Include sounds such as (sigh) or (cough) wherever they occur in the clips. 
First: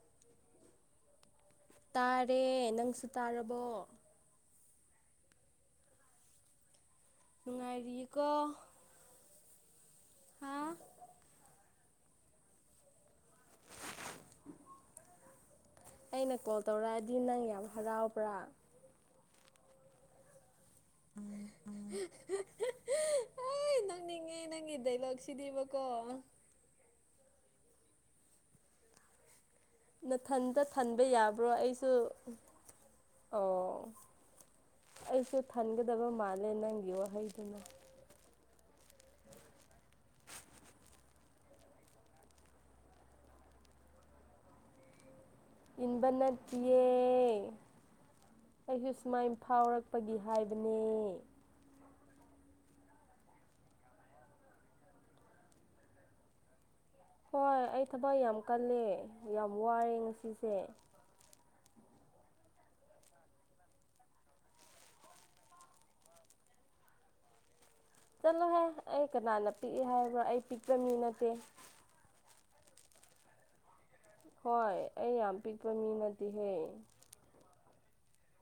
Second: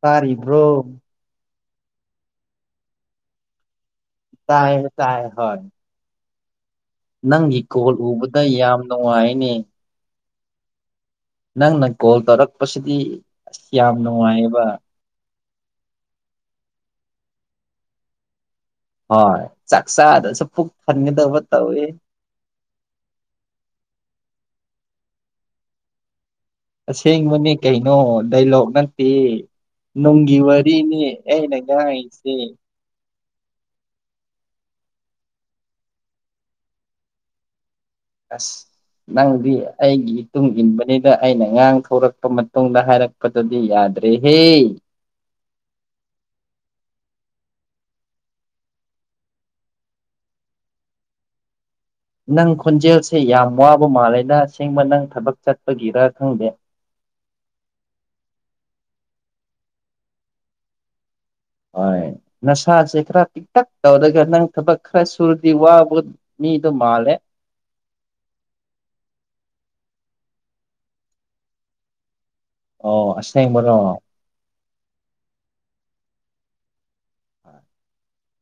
ꯇꯥꯔꯤꯕ꯭ꯔꯣ ꯇꯥꯔꯦ ꯅꯪꯁꯨ ꯇꯥꯔꯕꯣ ꯇꯥꯏ ꯇꯥꯏ ꯍ ꯅꯪꯒꯤ ꯀꯣꯜ ꯎꯕꯗ ꯅꯨꯡꯉꯥꯏꯔꯤꯀꯣ ꯌꯥꯝ ꯅꯨꯡꯉꯥꯏꯅꯦ ꯍꯥ ꯅꯪꯅ ꯀꯣꯜ ꯇꯧꯔꯛꯄꯁꯤꯗꯤ ꯑꯁ ꯌꯥꯝ ꯅꯨꯡꯉꯥꯏꯑꯕ ꯑꯩꯅ ꯀꯣꯜ ꯇꯧꯔꯛꯑꯗꯤ ꯅꯪ ꯌꯥꯝ ꯍꯔꯥꯎꯕ꯭ꯔꯥ ꯍꯣꯏ ꯆꯥꯛ ꯆꯥꯗꯁꯨ ꯄꯨꯛ ꯊꯟꯒꯗꯕ ꯇꯧꯋꯤ ꯍ ꯅꯪ ꯅꯤꯡꯉꯦ ꯅꯪꯗꯦꯂ ꯀꯁꯤꯗꯤꯕꯀꯣ ꯑꯁꯦꯡꯕꯅꯦ ꯀꯩꯅꯣ ꯗꯥꯏꯂꯣꯛ ꯅꯠꯇꯦ ꯅꯨꯡꯒꯤ ꯅꯊꯟꯇ ꯋꯥꯔꯤꯅꯦ ꯊꯟꯕ ꯌꯥꯕ꯭ꯔꯣ ꯑꯩꯅ ꯑꯩꯁꯨ ꯉꯥꯏꯁꯦ ꯑꯣ ꯑꯩꯁꯨ ꯊꯟꯒꯗꯕ ꯃꯥꯜꯂꯦ ꯅꯪꯒꯤ ꯋꯥꯍꯩꯗꯨꯅ ꯑꯁ ꯅꯪꯗꯤ ꯑꯩꯒꯤꯇꯨꯡ ꯏꯟꯕꯅꯤꯅ ꯑꯩꯅ ꯉꯥꯡ ꯊꯧꯔꯛꯄ ꯃꯇꯨꯡꯗ ꯍꯥꯏꯔꯛꯄꯗꯗꯤ ꯌꯥꯔꯦ ꯗ꯭ꯔꯦ ꯍꯦ ꯏꯟꯕꯅꯠꯇꯦ ꯑꯩꯁꯨ ꯁꯨꯃꯥꯏꯅ ꯐꯥꯎꯔꯛꯄꯒꯤ ꯍꯥꯏꯕꯅꯦ ꯅꯪ ꯈꯣꯟꯖꯦꯜꯁꯦ ꯌꯥꯝ ꯋꯥꯕ ꯃꯥꯜꯂꯦꯗ ꯑꯁꯦꯡꯕ ꯅꯪ ꯊꯕꯛ ꯆꯠꯄꯒꯤꯔ ꯈꯪꯗꯦ ꯍꯣꯏ ꯑꯩ ꯊꯕꯛ ꯌꯥꯝ ꯀꯜꯂꯦ ꯌꯥꯝ ꯋꯥꯔꯦ ꯉꯁꯤꯁꯦ ꯍꯣꯏ ꯎ ꯅꯁꯥꯁꯦ ꯈꯔ ꯄꯤꯛꯇꯛ ꯇꯧꯔꯒ ꯅꯪ ꯊꯕꯛ ꯈꯔ ꯁꯨꯔꯗꯤ ꯋꯥꯕ ꯃꯤꯗꯣ ꯃꯥꯜꯂꯦ ꯆꯠꯂꯣꯍꯦ ꯑꯩ ꯀꯅꯥꯅ ꯄꯤꯛꯏꯦ ꯍꯥꯏꯕ꯭ꯔꯥ ꯑꯩ ꯄꯤꯛꯛꯇꯕ ꯃꯤ ꯅꯠꯇꯦ ꯑꯣ ꯑꯁꯤꯁꯕꯅꯣ ꯍꯣꯏ ꯑꯩ ꯌꯥꯝ ꯄꯤꯛꯄ ꯃꯤꯅꯗꯤꯦꯍꯦ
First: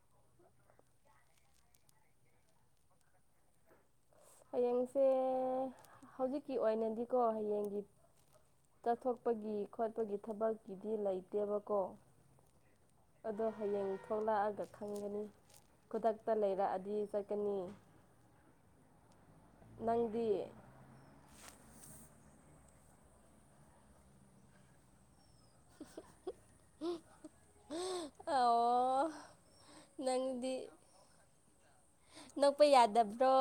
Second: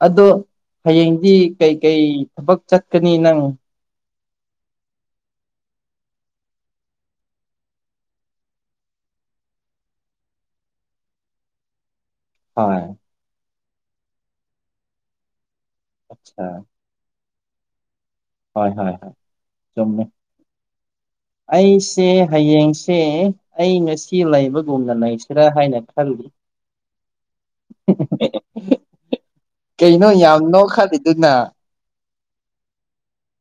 ꯑꯗꯣ ꯍꯌꯦꯡꯗꯤ ꯀꯩꯀꯩ ꯊꯕꯛ ꯆꯠꯀꯅꯤ ꯅꯪ ꯍꯌꯦꯡꯁꯦ ꯍꯧꯖꯤꯛꯀꯤ ꯑꯣꯏꯅꯗꯤꯀꯣ ꯍꯌꯦꯡꯒꯤ ꯆꯠꯊꯣꯛꯄꯒꯤ ꯈꯣꯠꯄꯒꯤ ꯊꯕꯛꯀꯤꯗꯤ ꯂꯩꯇꯦꯕꯀꯣ ꯍꯣꯏ ꯑꯗꯣ ꯍꯌꯦꯡ ꯊꯣꯛꯂꯛꯑꯒ ꯈꯪꯒꯅꯤ ꯈꯨꯗꯛꯇ ꯑꯠꯆꯥ ꯂꯩꯔꯛꯑꯗꯤ ꯆꯠꯀꯅꯤ ꯍꯣꯏ ꯍꯣꯏ ꯍꯣꯏ ꯆꯨꯝꯃꯦ ꯅꯪꯗꯤ ꯑꯩꯁꯦ ꯍꯌꯦꯡꯁꯦ ꯑꯩ ꯉꯁꯤ ꯂꯩꯕꯒꯨꯝꯅ ꯂꯩꯁꯤꯔꯥ ꯍꯥꯏꯅ ꯈꯜꯂꯤ ꯑꯣ ꯀꯩꯅꯣ ꯅꯪꯗꯤ ꯌꯥꯝꯅꯣ ꯈꯜꯂꯤꯗꯨꯅ ꯅꯣꯛꯄ ꯌꯥꯗꯕ꯭ꯔꯣ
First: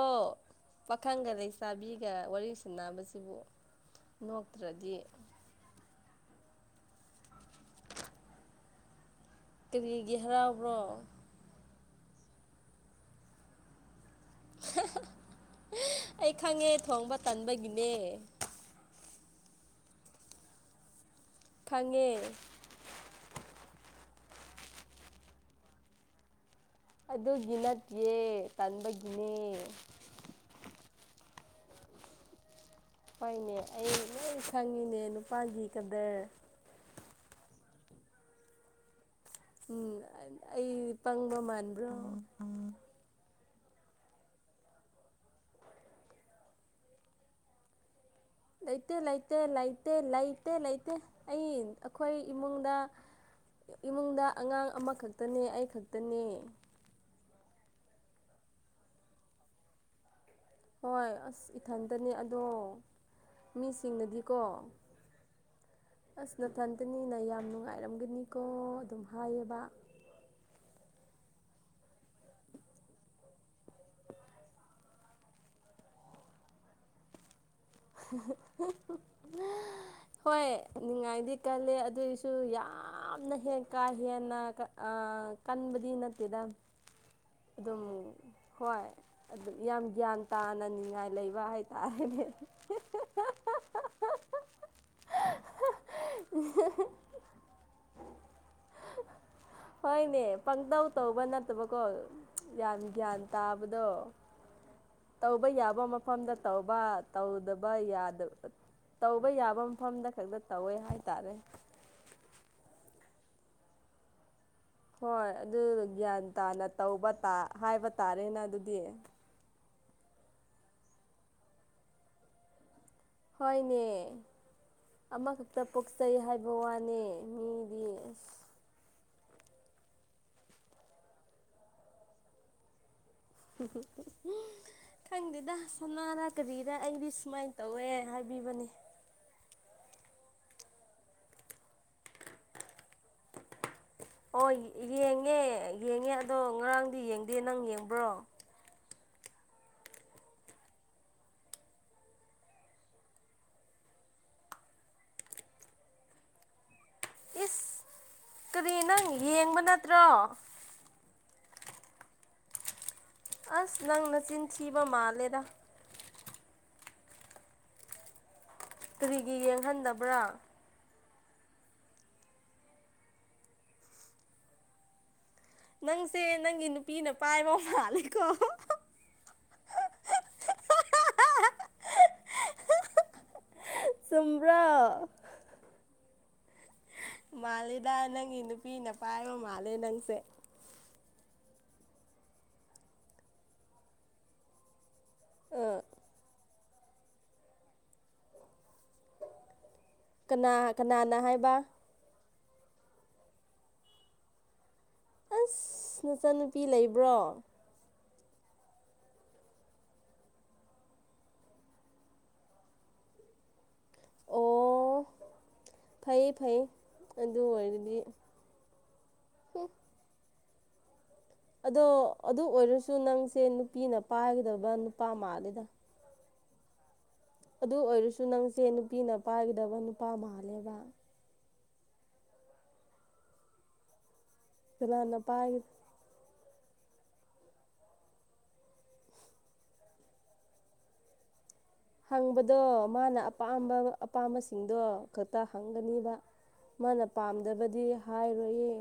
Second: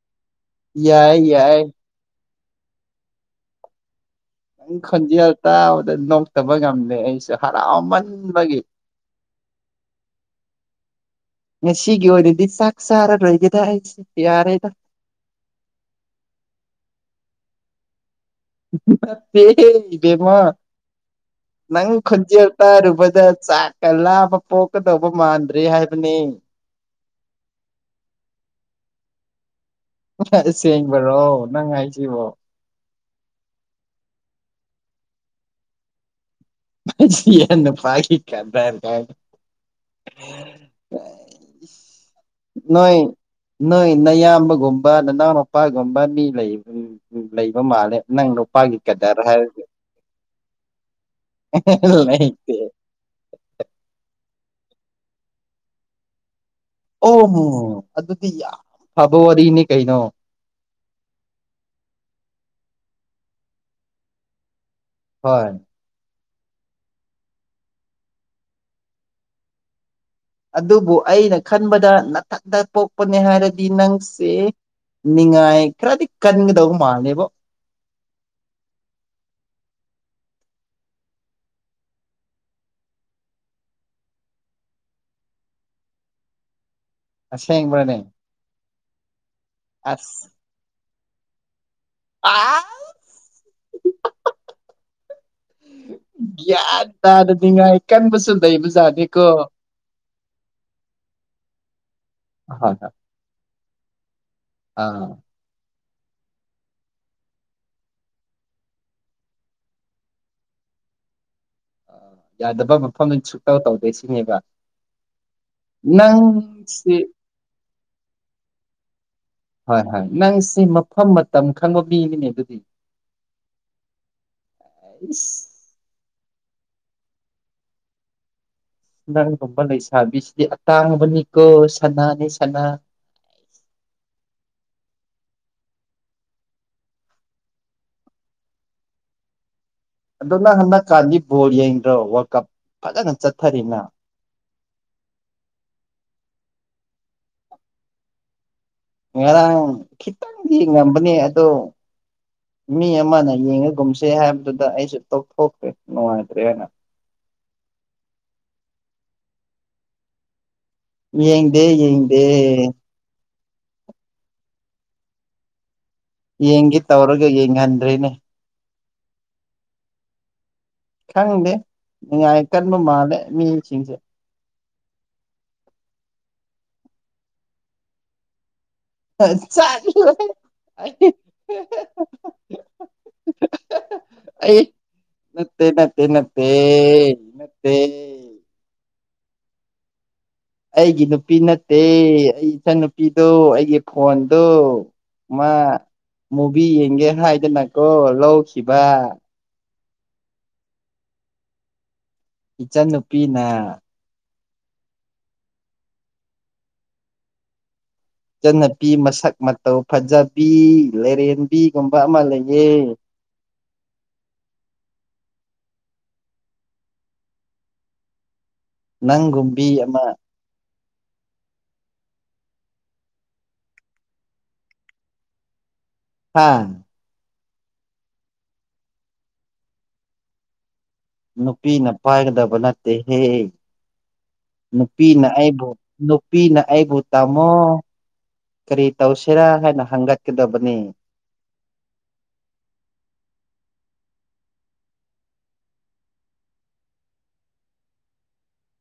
ꯌꯥꯏ ꯄꯥꯈꯪꯒ ꯂꯩ ꯌꯥꯏ ꯆꯥꯕꯤꯒ ꯋꯥꯔꯤ ꯄꯩꯁꯅꯕꯁꯤꯕꯨ ꯪ ꯈꯟꯖꯤ ꯍꯥꯏꯇꯥ ꯅꯣꯛꯇꯕ ꯉꯝꯗ ꯑꯩꯁꯦ ꯍꯔꯥꯎꯃꯟꯕꯒꯤ ꯀꯔꯤꯒꯤꯦꯍꯔꯥꯎꯕ꯭ꯔꯣ ꯉ ꯁꯤꯒꯤ ꯑꯣꯏꯅꯗꯤ ꯆꯥꯛ ꯆꯥꯔꯔꯣꯏꯒꯦꯗ ꯍꯥꯏꯁꯦ ꯑꯩ ꯈꯪꯉꯦ ꯊꯣꯡꯕ ꯇꯟꯕꯒꯤꯅꯦ ꯕꯦꯃꯥ ꯅꯪ ꯈꯪꯉꯦ ꯈꯟꯖꯔꯇꯥ ꯔꯨꯕꯗ ꯆꯀꯂ ꯄꯣꯛꯀꯗꯧꯕ ꯃꯥꯟꯗ꯭ꯔꯤ ꯍꯥꯏꯕꯅꯤ ꯑꯗꯨꯒꯤ ꯅꯠꯇꯦ ꯇꯟꯕꯒꯤꯅꯦ ꯑ ꯀꯥꯏ ꯆꯩꯕꯣ ꯍꯣꯏꯅꯦ ꯑꯩ ꯂꯣꯏ ꯁꯪꯉꯤꯅꯦ ꯅꯨꯄꯥꯒꯤꯒꯗ ꯟꯅ ꯐꯥꯀꯤꯤ ꯀꯥꯟ꯭ꯔꯔꯀ ꯎꯝ ꯑꯩ ꯄꯪꯕ ꯃꯥꯟꯕ꯭ꯔꯣ ꯅꯣꯏ ꯅꯣꯏ ꯅꯌꯥꯝꯕꯒꯨꯝꯕ ꯅꯅꯥꯎ ꯃꯨꯄꯥꯒꯨꯝꯕ ꯃꯤ ꯂꯩ ꯂꯩꯕ ꯃꯥꯜꯂꯦ ꯅꯪ ꯅꯨꯄꯥꯒꯤ ꯂꯩ ꯀꯗꯔ ꯂꯩꯇ ꯂꯩ ꯍꯥꯏꯔꯒ ꯂꯩꯇ ꯂꯩ ꯂꯩꯇ ꯂꯩꯇ ꯂꯩ ꯂꯩꯇ ꯑꯩ ꯑꯩꯈꯣꯏ ꯂꯩꯇꯦ ꯏꯃꯨꯡꯗ ꯏꯃꯨꯡꯗ ꯑꯉꯥꯡ ꯑꯃꯈꯛꯇꯅꯦ ꯑꯩꯈꯛꯇꯅꯦ ꯑꯣ ꯑꯗꯨꯗꯤ ꯌꯥꯝ ꯐꯕ ꯋꯥꯔꯤꯅꯤ ꯀꯩꯅꯣ ꯍꯣꯏ ꯑꯁ ꯏꯊꯟꯇꯅꯦ ꯑꯗꯣ ꯃꯤꯁꯤꯡꯅꯗꯤꯀꯣ ꯍꯣꯏ ꯑꯁ ꯅꯊꯟꯇꯅꯤꯅ ꯌꯥꯝ ꯅꯨꯡꯉꯥꯏꯔꯝꯒꯅꯤꯀꯣ ꯑꯗꯨꯝ ꯍꯥꯏꯌꯦꯕ ꯑꯗꯨꯕꯨ ꯑꯩꯅ ꯈꯟꯕꯗ ꯅꯊꯟꯇ ꯄꯣꯛꯄꯅꯦ ꯍꯥꯏꯔꯗꯤ ꯅꯪꯁꯦ ꯅꯤꯡꯉꯥꯏ ꯈꯔꯗꯤ ꯀꯟꯒꯗꯧꯕ ꯃꯥꯜꯂꯦꯕꯣ (unintelligible) ꯍꯣꯏ ꯅꯤꯡꯉꯥꯏꯗꯤ ꯀꯜꯂꯦ ꯑꯗꯨꯏꯁꯨ ꯌꯥꯝꯅ ꯍꯦ ꯀꯥ ꯍꯦꯟꯅ ꯑ ꯀꯟꯕꯗꯤ ꯅꯠꯇꯦꯗ ꯑꯗꯨꯝ ꯑꯁꯦꯡꯕ꯭ꯔꯅꯦ ꯍꯣꯏ ꯑꯗꯨꯝ ꯌꯥꯝ ꯒ꯭ꯌꯥꯟ ꯇꯥꯅꯅꯤꯡꯉꯥꯏ ꯂꯩꯕ ꯍꯥꯏ ꯑ ꯒ꯭ꯌꯥꯟ ꯇꯥꯔꯗꯤ ꯅꯤꯡꯉꯥꯏ ꯀꯟꯕꯨꯁꯨ ꯂꯩꯕꯖꯥꯜꯅꯤꯀꯣ ꯄꯪꯗꯧ ꯇꯧꯕꯅꯜꯇꯦ ꯐꯠꯇꯕꯀꯣ ꯍꯣꯏ ꯌꯥꯝ ꯍꯣꯏ ꯒ꯭ꯌꯥꯟ ꯇꯥꯕꯗꯣ ꯑꯥ ꯇꯧꯕ ꯌꯥꯕ ꯑꯃ ꯃꯣꯝꯗ ꯇꯧꯕ ꯇꯧꯗꯕ ꯌꯥꯗꯕ ꯇꯧꯕ ꯌꯥꯕ ꯃꯐꯝꯗ ꯈꯛꯇ ꯇꯧꯋꯦ ꯍꯥꯏꯇꯥꯔꯦ ꯑ ꯌꯥꯗꯕ ꯃꯐꯝꯗ ꯁꯨꯛꯇꯧ ꯇꯧꯗꯣꯏ ꯁꯤꯅꯦꯕ ꯍꯣꯏ ꯑꯗꯨ ꯒ꯭ꯌꯥꯟ ꯇꯥꯅ ꯅꯪꯁꯤ ꯇꯧꯕ ꯍꯥꯏꯕ ꯇꯥꯔꯦꯅ ꯑꯗꯨꯗꯤ ꯍꯣꯏ ꯍꯣꯏ ꯅꯪꯁꯦ ꯃꯐꯝ ꯃꯇꯝ ꯈꯪꯕ ꯃꯤꯅꯤꯅꯦ ꯑꯗꯨꯗꯤ ꯍꯣꯏꯅꯦ ꯑꯩꯁ ꯑꯃꯈꯛꯇ ꯄꯣꯛꯆꯩ ꯍꯥꯏꯕ ꯋꯥꯅꯦ ꯃꯤꯗꯤ ꯑꯁ ꯅꯪꯒꯨꯝꯕ ꯂꯩꯁꯥꯕꯤꯁꯤꯗꯤ ꯑꯇꯥꯡꯕꯅꯤꯀꯣ ꯁꯅꯥꯅꯤ ꯁꯅꯥ (unintelligible) ꯈꯪꯗꯦꯗ ꯁꯅꯥꯔ ꯀꯔꯤꯔ ꯑꯩꯗꯤ ꯁꯨꯃꯥꯏꯅ ꯇꯧꯋꯦ ꯍꯥꯏꯕꯤꯕꯅꯤ ꯑꯗꯣ ꯅꯪ ꯍꯟꯗꯛꯀꯥꯟꯗꯤ ꯕꯣꯜ ꯌꯦꯡꯗ꯭ꯔꯣ ꯋꯥꯔꯜ ꯀꯞ ꯐꯖꯅ ꯆꯠꯊꯔꯤꯅ ꯑꯣ ꯌꯦꯡꯉꯦ ꯌꯦꯡꯉꯦ ꯑꯗꯣ ꯉꯔꯥꯡꯗꯤ ꯌꯦꯡꯗꯦ ꯅꯪ ꯌꯦꯡꯕ꯭ꯔꯣ ꯉꯔꯥꯡ ꯈꯤꯇꯪꯗꯤ ꯉꯄꯅꯤ ꯑꯗꯣ ꯃꯤ ꯑꯃꯅ ꯌꯦꯡꯉꯒꯨꯝꯁꯦ ꯍꯥꯏꯕꯗꯨꯗ ꯑꯩꯁꯨ ꯇꯣꯛꯊꯣꯛꯇ꯭ꯔꯦ ꯅꯨꯡꯉꯥꯏꯇ꯭ꯔꯦꯅ ꯏꯁ ꯀꯔꯤ ꯅꯪ ꯌꯦꯡꯕ ꯅꯠꯇ꯭ꯔꯣ ꯌꯦꯡꯗꯦ ꯌꯦꯡꯗꯦ ꯑꯁ ꯅꯪꯅꯆꯤꯟ ꯊꯤꯕ ꯃꯥꯜꯂꯦꯗ ꯌꯦꯡꯒ ꯇꯧꯔꯒ ꯌꯦꯡꯍꯟꯗꯔꯦꯅꯦ ꯀꯔꯤꯒꯤ ꯌꯦꯡꯍꯟꯗꯕ꯭ꯔꯥ ꯈꯪꯗꯦ ꯅꯤꯡꯉꯥꯏ ꯀꯟꯕ ꯃꯥꯜꯂꯦ ꯃꯤꯁꯤꯡꯁꯦ ꯅꯪꯁꯦ ꯅꯪꯒꯤ ꯅꯨꯄꯤꯅ ꯄꯥꯏꯕ ꯃꯥꯜꯂꯦꯀꯣ ꯆꯠꯂꯣ ꯑꯩ ꯆꯨꯝꯕ꯭ꯔꯣ ꯅꯠꯇꯦ ꯅꯠꯇꯦ ꯅꯠꯇꯦ ꯅꯠꯇꯦ ꯃꯥꯂꯦꯗ ꯅꯪꯒꯤ ꯅꯨꯄꯤꯅ ꯄꯥꯏꯕ ꯃꯥꯜꯂꯦ ꯅꯪꯁꯦ ꯑꯩꯒꯤ ꯅꯨꯄꯤ ꯅꯠꯇꯦ ꯑꯩ ꯏꯆꯟ ꯅꯨꯨꯄꯤꯗꯣ ꯑꯩꯒꯤ ꯐꯣꯟꯗꯣ ꯃꯥ ꯑ ꯃꯨꯚꯤ ꯌꯦꯡꯒꯦ ꯍꯥꯏꯗꯨꯅꯀꯣ ꯂꯧꯈꯤꯕ ꯀꯅꯥ ꯀꯅꯥꯅ ꯍꯥꯏꯕ ꯏꯆꯟꯅꯨꯄꯤꯅ ꯑꯁ ꯅꯆꯟꯅꯨꯄꯤ ꯂꯩꯕ꯭ꯔꯣ ꯏꯆꯟꯅꯨꯄꯤ ꯃꯁꯛ ꯃꯇꯧ ꯐꯖꯕꯤ ꯂꯥꯔꯦꯟꯕꯤꯒꯨꯝꯕ ꯑꯃ ꯂꯩꯑ (inaudible) ꯑꯣ ꯐꯩ ꯐꯩ ꯑꯗꯨ ꯑꯣꯏꯔꯗꯤ ꯅꯪꯒꯨꯝꯕꯤ ꯍꯨꯝ ꯑꯃ ꯑꯗꯣ ꯑꯗꯨ ꯑꯣꯏꯔꯁꯨ ꯅꯪꯁꯦ ꯅꯨꯄꯤꯅ ꯄꯥꯏꯒꯗꯕ ꯅꯨꯄꯥ ꯃꯥꯜꯂꯤꯦꯗ ꯍꯥꯥ ꯑꯗꯨ ꯑꯣꯏꯔꯁꯨ ꯅꯪꯁꯦ ꯅꯨꯄꯤꯅ ꯄꯥꯏꯒꯗꯕ ꯅꯨꯄꯥ ꯃꯥꯜꯂꯦꯕ ꯅꯨꯄꯤꯅ ꯄꯥꯏꯒꯗꯕ ꯅꯠꯇꯦꯍꯦ ꯀꯅꯥꯅ ꯅꯨꯄꯤꯅ ꯄꯥꯏ ꯑꯩꯕꯨ ꯄꯤꯅ ꯑꯩꯕꯨ ꯇꯥꯝꯃꯣ ꯀꯔꯤ ꯇꯧꯁꯤꯔꯥ ꯍꯥꯏꯅ ꯍꯪꯒꯠꯀꯗꯕꯅꯤ ꯍꯪꯕꯗꯣ ꯃꯥꯅ ꯑꯄꯥꯝꯕ ꯑꯄꯥꯝꯕꯁꯤꯡꯗꯣ ꯈꯛꯇ ꯍꯪꯒꯅꯦꯕ ꯃꯥꯅ ꯄꯥꯝꯗꯕꯗꯤ ꯍꯥꯏꯔꯣꯏꯌꯦ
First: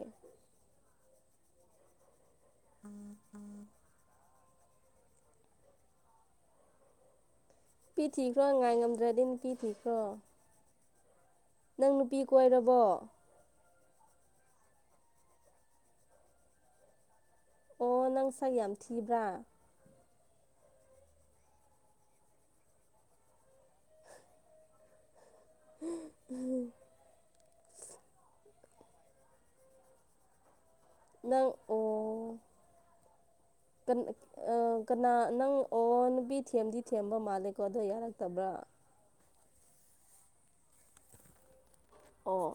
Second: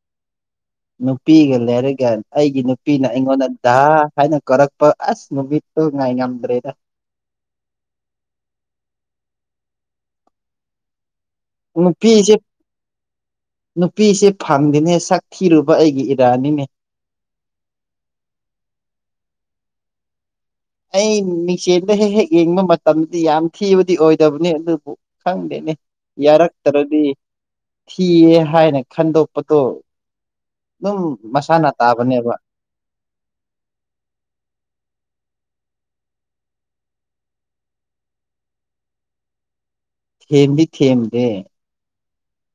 ꯅꯨꯄꯤꯒ ꯂꯩꯔꯒ ꯑꯩꯒꯤ ꯅꯨꯄꯤꯅ ꯑꯩꯉꯣꯟꯗ ꯗꯥ ꯍꯥꯏꯅ ꯀꯥꯔꯛꯄ ꯑꯁ ꯅꯨꯃꯤꯠꯇꯨ ꯉꯥꯏ ꯉꯝꯗ꯭ꯔꯦꯗ ꯄꯤ ꯊꯤꯈ꯭ꯔꯣ ꯉꯥꯏ ꯉꯝꯗ꯭ꯔꯗꯤꯅ ꯄꯤꯊꯤꯈ꯭ꯔꯣ ꯅꯨꯄꯤꯁꯦ ꯅꯨꯄꯤꯁꯦ ꯐꯪꯗꯤꯅꯦ ꯁꯛ ꯊꯤꯔꯨꯕ ꯑꯩꯒꯤ ꯏꯔꯥꯅꯤꯅꯦ ꯑꯣ ꯅꯪ ꯁꯥꯏ ꯌꯥꯝ ꯊꯤꯕ꯭ꯔꯥ ꯑꯩ ꯃꯤꯡꯆꯦꯜꯗ ꯍꯦꯛ ꯍꯦꯛ ꯌꯦꯡꯕ ꯃꯇꯝꯗꯗꯤ ꯌꯥꯝ ꯊꯤꯕꯗꯤ ꯑꯣꯏꯗꯕꯅꯤ ꯑꯗꯨꯕꯨ ꯈꯪꯗꯦꯅꯦ ꯌꯥꯔꯛꯇ꯭ꯔꯗꯤ ꯊꯤꯌꯦ ꯍꯥꯏꯅ ꯈꯟꯗꯣꯛꯄꯗꯣ ꯑꯗꯨꯝ ꯅꯪ ꯃꯁꯥꯅ ꯑꯣ ꯇꯥꯕꯅꯦꯕ ꯀ ꯀꯅꯥ ꯅꯪ ꯑꯣꯟꯕꯤ ꯊꯦꯝꯗꯤ ꯊꯦꯝꯕ ꯃꯥꯜꯂꯦꯀꯣ ꯑꯗꯣ ꯌꯥꯔꯛꯇꯕ꯭ꯔꯥ ꯊꯦꯝꯗꯤ ꯊꯦꯝꯦꯝꯗꯦ ꯑꯣ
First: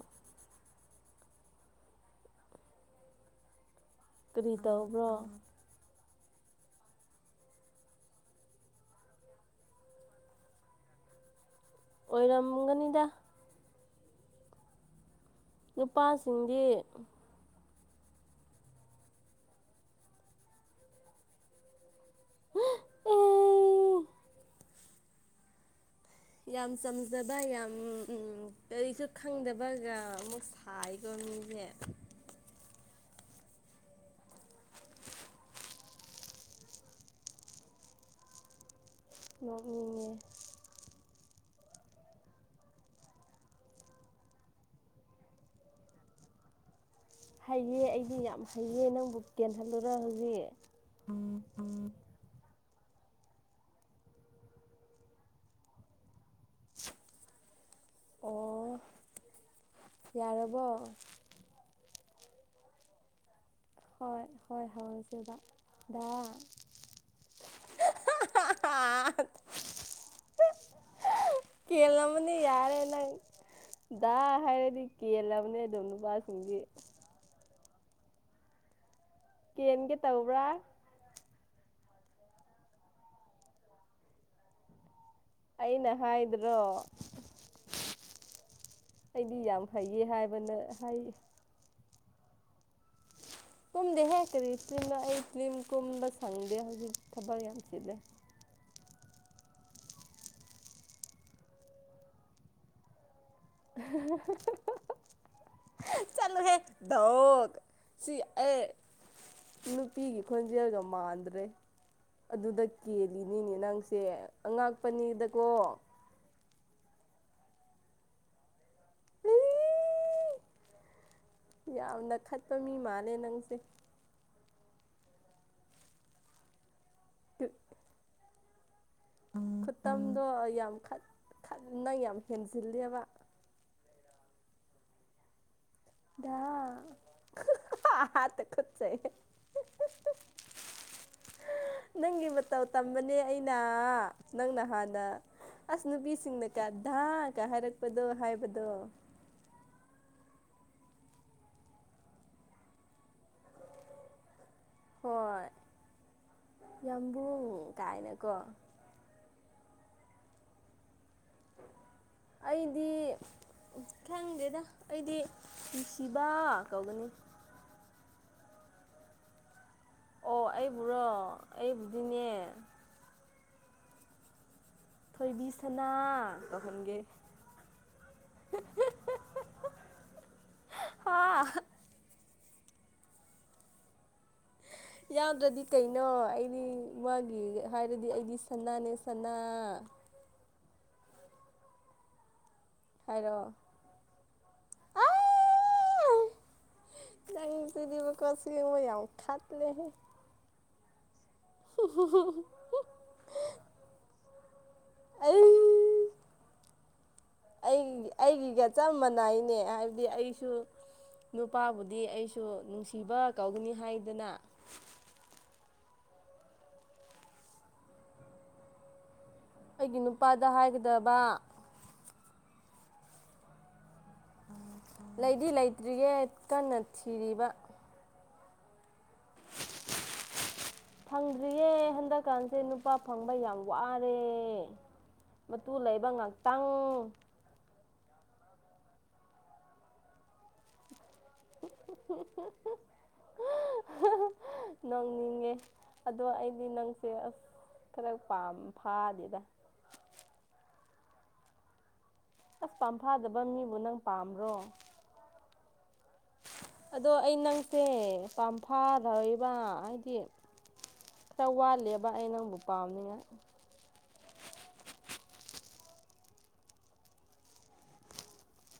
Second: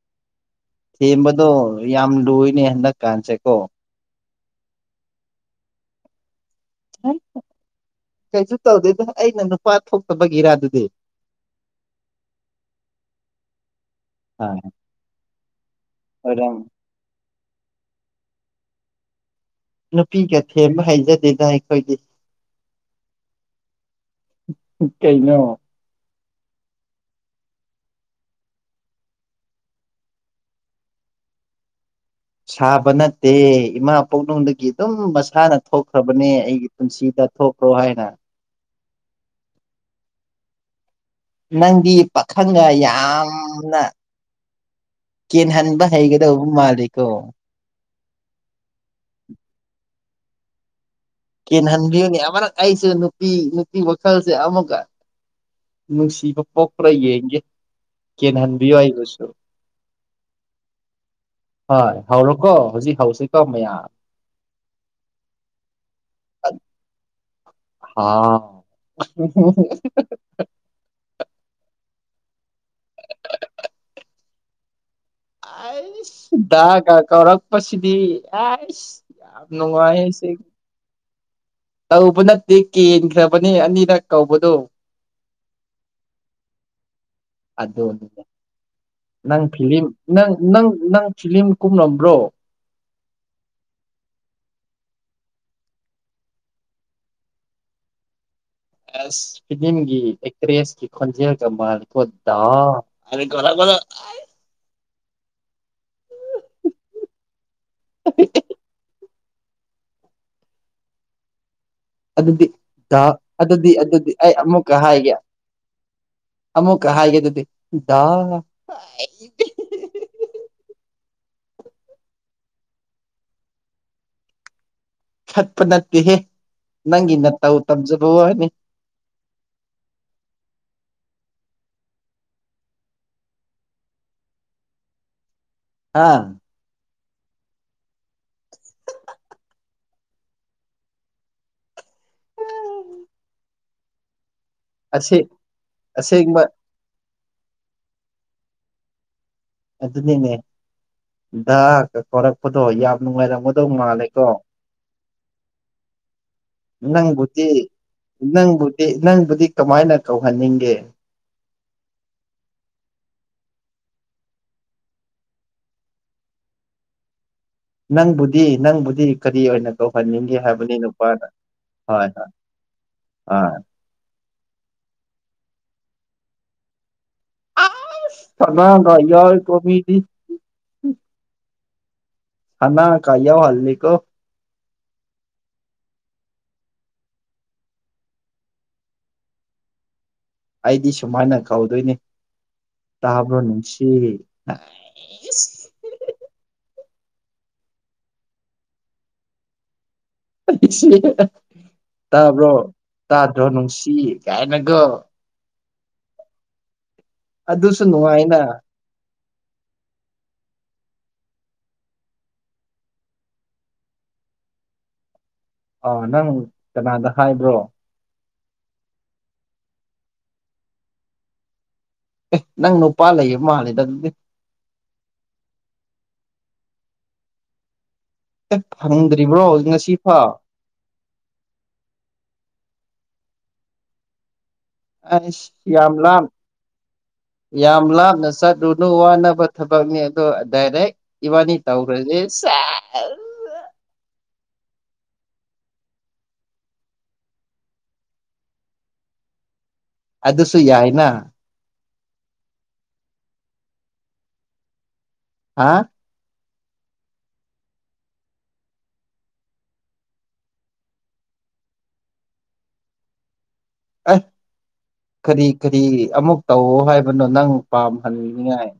ꯊꯦꯝꯕꯗꯣ ꯌꯥꯝ ꯂꯣꯏꯅꯦ ꯍꯟꯗꯛꯀꯥꯟꯁꯦꯀꯣ ꯀꯔꯤ ꯇꯧꯕ꯭ꯔꯣ ꯑ ꯀꯩꯁꯨ ꯇꯧꯗꯦꯗ ꯑꯩꯅ ꯅꯨꯄꯥ ꯊꯣꯛꯇꯕꯒꯤꯔꯥꯗꯨꯗꯤ ꯑꯣꯏꯣꯏꯔꯝꯒꯅꯤꯗꯗꯥ ꯑ ꯅꯨꯄꯥꯁꯤꯡꯒꯤꯗꯤ ꯅꯨꯄꯤꯒ ꯊꯦꯝꯕ ꯍꯩꯖꯗꯦꯗ ꯑꯩꯈꯣꯏꯒꯤ ꯀꯩꯩꯅ ꯌꯥꯝ ꯆꯝꯖꯕ ꯌꯥꯝ ꯀꯔꯤꯁꯨ ꯈꯪꯗꯕꯒ ꯑꯃꯨꯛ ꯁꯥꯏꯀꯣ ꯇꯨꯡꯕꯦ ꯁꯥꯕ ꯅꯠꯇꯦ ꯏꯃꯥ ꯄꯣꯛꯅꯨꯡꯗꯒꯤ ꯑꯗꯨꯝ ꯃꯁꯥꯅ ꯊꯣꯛꯈ꯭ꯔꯕꯅꯦ ꯑꯩꯒꯤ ꯄꯨꯟꯁꯤꯗ ꯊꯣꯛ ꯀ꯭ꯔꯣ ꯍꯥꯏꯅ ꯅꯅꯦ ꯅꯪꯗꯤ ꯄꯥꯈꯪꯒ ꯌꯥꯝꯅ ꯀꯩꯅꯍꯟꯕ ꯍꯩꯒꯗ ꯑꯣꯕꯨ ꯃꯥꯂꯤꯛ ꯍꯩꯌꯦ ꯑꯩꯗꯤ ꯌꯥꯝ ꯍꯩꯌꯦ ꯅꯪꯕꯨ ꯀꯦꯜꯍꯜꯂꯨꯔ ꯍꯧꯖꯤꯛ ꯀꯍꯟꯕꯤꯌꯨꯅꯦ ꯑꯃꯅꯛ ꯑꯩꯁꯦ ꯅꯨꯄꯤ ꯅꯨꯄꯤ ꯋꯥꯈꯜꯁꯦ ꯑꯃꯨꯛ ꯅꯨꯡꯁꯤꯕ ꯄꯣꯛꯄ꯭ꯔꯌꯦꯒꯦ ꯀꯦꯟꯍꯥꯟꯕꯤ ꯑꯣ ꯍꯥꯏꯒꯁꯁꯨ ꯌꯥꯔꯕꯣ ꯍ ꯍꯥꯎꯔꯣꯀꯣ ꯍꯧꯖꯤꯛ ꯍꯥꯎꯁꯦ ꯍꯣꯏ ꯍꯣꯏ ꯍꯧꯔꯁꯦꯕꯗ ꯍꯥꯥ ꯀꯦꯜꯂꯝꯅꯤ ꯌꯥꯔꯦ ꯅꯪ ꯗꯥ ꯍꯥꯏꯔꯗꯤ ꯀꯦꯜꯂꯕꯅꯦ ꯑꯗꯨꯝ ꯑꯁ ꯅꯨꯄꯥꯁꯤꯡꯗꯤ ꯗꯒ ꯀꯧꯔꯛꯄꯁꯤꯗꯤ ꯑꯁ ꯀꯦꯟꯒꯦ ꯅꯉꯁꯦ ꯇꯧꯕ꯭ꯔꯥ ꯇꯧꯕ ꯅꯠꯇꯦ ꯀꯦꯟꯈ꯭ꯔꯕꯅꯤ ꯑꯅꯤꯔꯛ ꯀꯧꯕꯗꯨꯣ ꯑꯩꯅ ꯍꯥꯏ꯭ꯔꯣ ꯑꯗꯨꯅꯤꯅꯦ ꯅꯪ ꯐꯤꯂꯤꯝ ꯅꯪ ꯅꯪ ꯍꯥꯏ ꯅꯪ ꯐꯤꯂꯤꯝ ꯀꯨꯝꯂꯝꯕ꯭ꯔꯣ ꯀꯨꯝꯗꯦꯍꯦꯛ ꯀꯔꯤ ꯐꯤꯂꯝꯅ ꯑꯩ ꯐ꯭ꯤꯝ ꯀꯨꯝꯕ ꯁꯪꯗꯦ ꯍꯧꯖꯤꯛ ꯊꯕꯔ ꯌꯥꯝ ꯆꯤꯜꯂꯦ ꯑꯦꯁ ꯐꯤꯂꯝꯒꯤ ꯑꯦꯛꯇ꯭ꯔꯦꯁꯀꯤ ꯈꯣꯟꯖꯦꯜꯒ ꯃꯥꯀꯣꯗꯥ ꯑ ꯔꯒꯂ ꯆꯂꯨ ꯍꯦ ꯗ ꯁꯤ ꯑꯦ ꯅꯨꯄꯤꯒꯤ ꯈꯣꯟꯖꯦꯜꯒ ꯃꯥꯟꯗ꯭ꯔꯦ ꯑꯗꯨꯗꯤ ꯑꯗꯨꯗ ꯗꯥ ꯀꯦꯜꯂꯤꯅꯤꯅꯦ ꯑꯗꯨꯗꯤ ꯅꯪꯁꯦ ꯑꯗꯨꯗꯤ ꯑꯩ ꯑꯃꯨꯛꯀ ꯍꯥꯏꯒꯦ ꯑꯉꯛꯄꯅꯦꯗꯀꯣ ꯑꯃꯨꯛꯀ ꯍꯥꯏꯒꯦ ꯑꯗꯨꯗꯤ ꯌꯥꯝꯅ ꯈꯠꯄ ꯃꯤ ꯃꯥꯜꯂꯦ ꯅꯪꯁꯦ ꯊꯠꯄ ꯅꯠꯇꯦꯍꯦ ꯅꯪꯒꯤ ꯅ ꯇꯧ ꯇꯝꯖꯕ ꯋꯥꯅꯤ ꯈꯨꯠꯇꯝꯗꯣ ꯌꯥꯝ ꯈꯠꯅ ꯌꯥꯝ ꯍꯦꯟꯖꯤꯜꯂꯦꯕ ꯍꯥ ꯗ ꯑ ꯍꯥ ꯈꯨꯠꯁ ꯅꯪꯒꯤ ꯃꯇꯧ ꯇꯝꯕꯅꯦ ꯑꯩꯅ ꯅꯪꯅ ꯍꯥꯟꯅ ꯑꯁꯤ ꯑꯁ ꯑꯁꯦꯡꯕ ꯅꯨꯄꯤꯁꯤꯡꯅꯒꯙꯥꯒ ꯍꯥꯏꯔꯛꯄꯗꯣ ꯐꯥꯏꯕꯗ ꯑꯗꯨ ꯑꯗꯨꯅꯦ ꯀꯧꯔꯛꯄꯗꯣ ꯌꯥꯝ ꯅꯨꯡꯉꯥꯏꯔꯝꯃꯗꯧ ꯃꯥꯜꯂꯦꯀꯣ ꯍꯣꯏ ꯏꯪꯕꯨꯇꯤ ꯌꯥꯝꯕꯨꯡ ꯀꯥꯏꯅꯀꯣ ꯏꯪꯕꯨꯇꯤ ꯏꯪꯕꯨꯇ ꯀꯃꯥꯏꯅ ꯀꯧꯍꯟꯅꯤꯡꯒꯦ ꯑꯩꯗꯤ ꯎ ꯈꯪꯗꯦꯗ ꯑꯩꯗꯤ ꯅꯨꯡꯁꯤꯕ ꯀꯧꯒꯅꯤ ꯅꯪꯕꯨꯗꯤ ꯅꯪꯕꯨꯗꯤ ꯀꯔꯤ ꯑꯣꯏꯅ ꯍꯅꯤꯡꯗꯤ ꯑꯣ ꯍꯥꯏꯕꯅꯤ ꯅꯄꯥ ꯑꯩꯕꯨꯔꯣ ꯍ ꯍꯣꯏ ꯑꯩꯕꯨꯗꯤꯅꯦ ꯑ ꯊꯣꯏꯕꯤꯁꯅ ꯇꯈꯟꯒ ꯄꯅꯏ ꯌꯥ ꯀꯃꯤꯗꯤ ꯍꯥ ꯍꯅꯥ ꯀꯥꯏ ꯌꯥ ꯍꯜꯅꯤ ꯀꯣ ꯌꯥꯎꯗ꯭ꯔꯗꯤ ꯀꯩꯅꯣ ꯑꯩꯗꯤ ꯃꯥꯒꯤ ꯍꯥꯏꯔꯗꯤ ꯑꯩꯗꯤ ꯁꯅꯥꯅꯦ ꯁꯅꯥ (inaudible) ꯑꯩꯗꯤ ꯁꯨꯍꯥꯏꯅ ꯀꯧꯗꯣꯏꯅꯤ ꯍꯥꯏꯔꯛꯑꯣ ꯇꯥꯕꯅꯁꯤ ꯀ ꯇꯗꯤꯔꯤꯕ ꯀꯁꯤꯒ ꯃꯣꯏ ꯌꯥꯥꯎ ꯈꯥꯗ ꯂꯩꯍꯦ (inaudible) ꯇꯥꯕ꯭ꯔꯣ ꯇꯥꯗ꯭ꯔꯣ ꯅꯨꯡꯁꯤ ꯀꯩ ꯍꯥꯏꯅꯒ ꯑꯩ ꯑꯗꯨꯁꯨ ꯑꯩ ꯅꯨꯡꯉꯥꯏꯅ ꯑꯩꯒꯤꯒ ꯆꯞ ꯃꯥꯟꯅꯏꯅꯦ ꯍꯥꯏꯕꯗꯤ ꯑꯩꯁꯨ ꯅꯨꯄꯥꯕꯨꯗꯤ ꯑꯩꯁꯨ ꯅꯨꯡꯁꯤꯕ ꯀꯧꯒꯅꯤ ꯍꯥꯏꯗꯅ ꯑ ꯅꯪ ꯀꯅꯥꯗ ꯍꯥꯏꯕ꯭ꯔꯣ ꯑꯩꯒꯤ ꯅꯨꯄꯥꯗ ꯍꯥꯏꯒꯗꯕ ꯑꯦ ꯅꯪ ꯅꯨꯄꯥ ꯂꯩꯌꯦ ꯃꯥꯜꯜꯂꯤꯗ ꯑꯗꯨꯗꯤ ꯂꯩꯗꯤ ꯂꯩꯇ꯭ꯔꯤꯌꯦ ꯀꯟꯅ ꯊꯤꯔꯤꯕ ꯍꯦꯛ ꯐꯪꯗ꯭ꯔꯤꯕ꯭ꯔꯣ ꯍꯧꯖꯤꯛ ꯉꯁꯤ ꯐꯥꯎ ꯏꯄꯥ ꯐꯪꯕ ꯌꯥꯝ ꯋꯥꯔꯦ ꯑꯩ ꯃꯇꯨ ꯂꯩꯕ ꯌꯥꯝꯂꯥꯡ ꯉꯥꯛꯇꯪ ꯌꯥꯝꯂꯥꯡ ꯆꯠꯂꯨꯅꯨ ꯋꯥꯅꯕ ꯊꯕꯛꯅꯤ ꯑꯗꯣ ꯗꯥꯏꯔꯦꯛ ꯏꯕꯥꯅꯤ ꯇꯧꯈ꯭ꯔꯁꯦ ꯅꯣꯡꯅꯤꯡꯉꯦ ꯑꯗꯣ ꯑꯩꯗꯤ ꯅꯪꯁꯦ ꯑꯁ ꯈꯔ ꯐꯥꯗꯦꯗ ꯑꯗꯨꯁꯨ ꯌꯥꯏꯅ ꯑꯁ ꯄꯝꯐꯥꯗꯕ ꯃꯤꯕꯨ ꯅꯪ ꯄꯥꯝꯕ꯭ꯔꯣ ꯍꯥ ꯑꯗꯣ ꯑꯩ ꯅꯪꯁꯦ ꯄꯝꯐꯥꯔꯧꯕ ꯍꯥꯏꯗꯤ ꯈꯔ ꯋꯥꯠꯂꯦꯕ ꯑꯩ ꯅꯪꯕꯨ ꯄꯥꯝꯅꯤꯉꯥꯏ ꯑ ꯀꯔꯤ ꯀꯔꯤ ꯑꯃꯨꯛ ꯇꯧ ꯍꯥꯏꯕꯅꯣ ꯅꯪ ꯄꯥꯝꯍꯟꯅꯤꯡꯉꯥꯏ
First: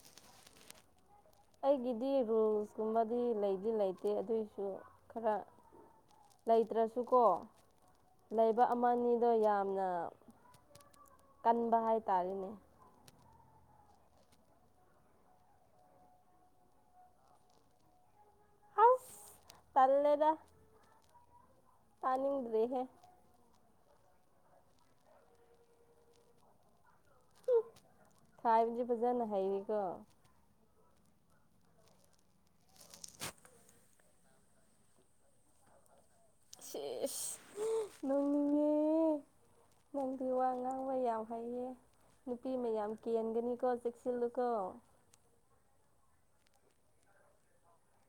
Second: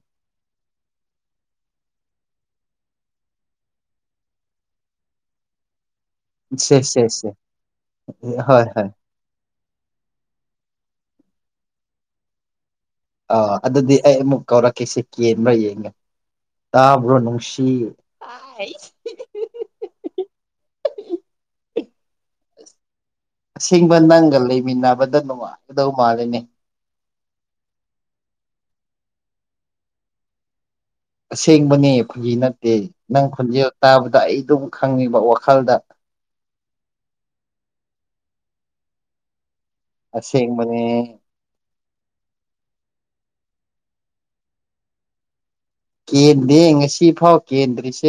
ꯑꯩꯒꯤꯗꯤ ꯔꯨꯜꯁꯀꯨꯝꯕꯗꯤ ꯂꯩꯗꯤ ꯂꯩꯇꯦ ꯑꯗꯨꯏꯁꯨ ꯈꯔ ꯁꯦ ꯁꯦ ꯂꯩꯇ꯭ꯔꯁꯨꯀꯣ ꯁꯦ ꯂꯩꯕ ꯍꯣꯏ ꯍꯣꯏ ꯑꯃꯅꯤꯗꯣ ꯌꯥꯝ ꯌꯥꯝꯅ ꯀꯟꯕ ꯍꯥꯏꯇꯥꯔꯦꯅꯦ ꯑꯥ ꯑꯗꯨꯗꯤ ꯑꯩ ꯑꯃꯨꯛ ꯀꯧꯔꯛꯀꯦꯁꯤ ꯀꯦꯟꯕ꯭ꯔꯥ ꯌꯦꯡꯉꯦ ꯇꯥꯕ꯭ꯔꯣ ꯅꯨꯡꯁꯤ ꯑꯁ ꯇꯥꯅꯤꯡꯗꯔ‌ꯦꯍꯦ ꯑꯁꯦꯡꯕ ꯅꯪꯒ ꯂꯩꯃꯤꯟꯅꯕꯗ ꯅꯨꯡꯉꯥꯏꯒꯗꯧ ꯃꯥꯜꯂꯤꯅꯦ ꯈꯥꯏꯕꯗꯤ ꯐꯖꯅ ꯍꯩꯔꯤꯀꯣ ꯑꯁꯦꯡꯕꯅꯦ ꯐꯒꯤ ꯅꯠꯇꯦ ꯅꯪ ꯈꯣꯟꯖꯦꯜ ꯇꯥꯕꯗ ꯑꯩ ꯑꯗꯨꯝ ꯈꯪꯅꯤꯡꯕ ꯋꯥꯈꯜꯗ ꯁꯤꯁ ꯍ ꯅ‌ꯣꯛꯅꯤꯡꯉ‌ꯦ ꯅꯪꯗꯤ ꯋꯥ ꯑꯁꯦꯡꯕꯅꯦ ꯉꯥꯡꯕ ꯌꯥꯝ ꯍꯩꯌꯦ ꯅꯨꯄꯤ ꯃꯌꯥꯝ ꯀ‌ꯦꯟꯒꯅꯤꯀꯣ ꯆꯦꯛꯁꯤꯜꯂꯨꯀ‌ꯣ ꯀꯦꯟꯗꯦ ꯉꯁꯤ ꯐꯥꯎ ꯀꯦꯟꯗ꯭ꯔꯤꯁꯦ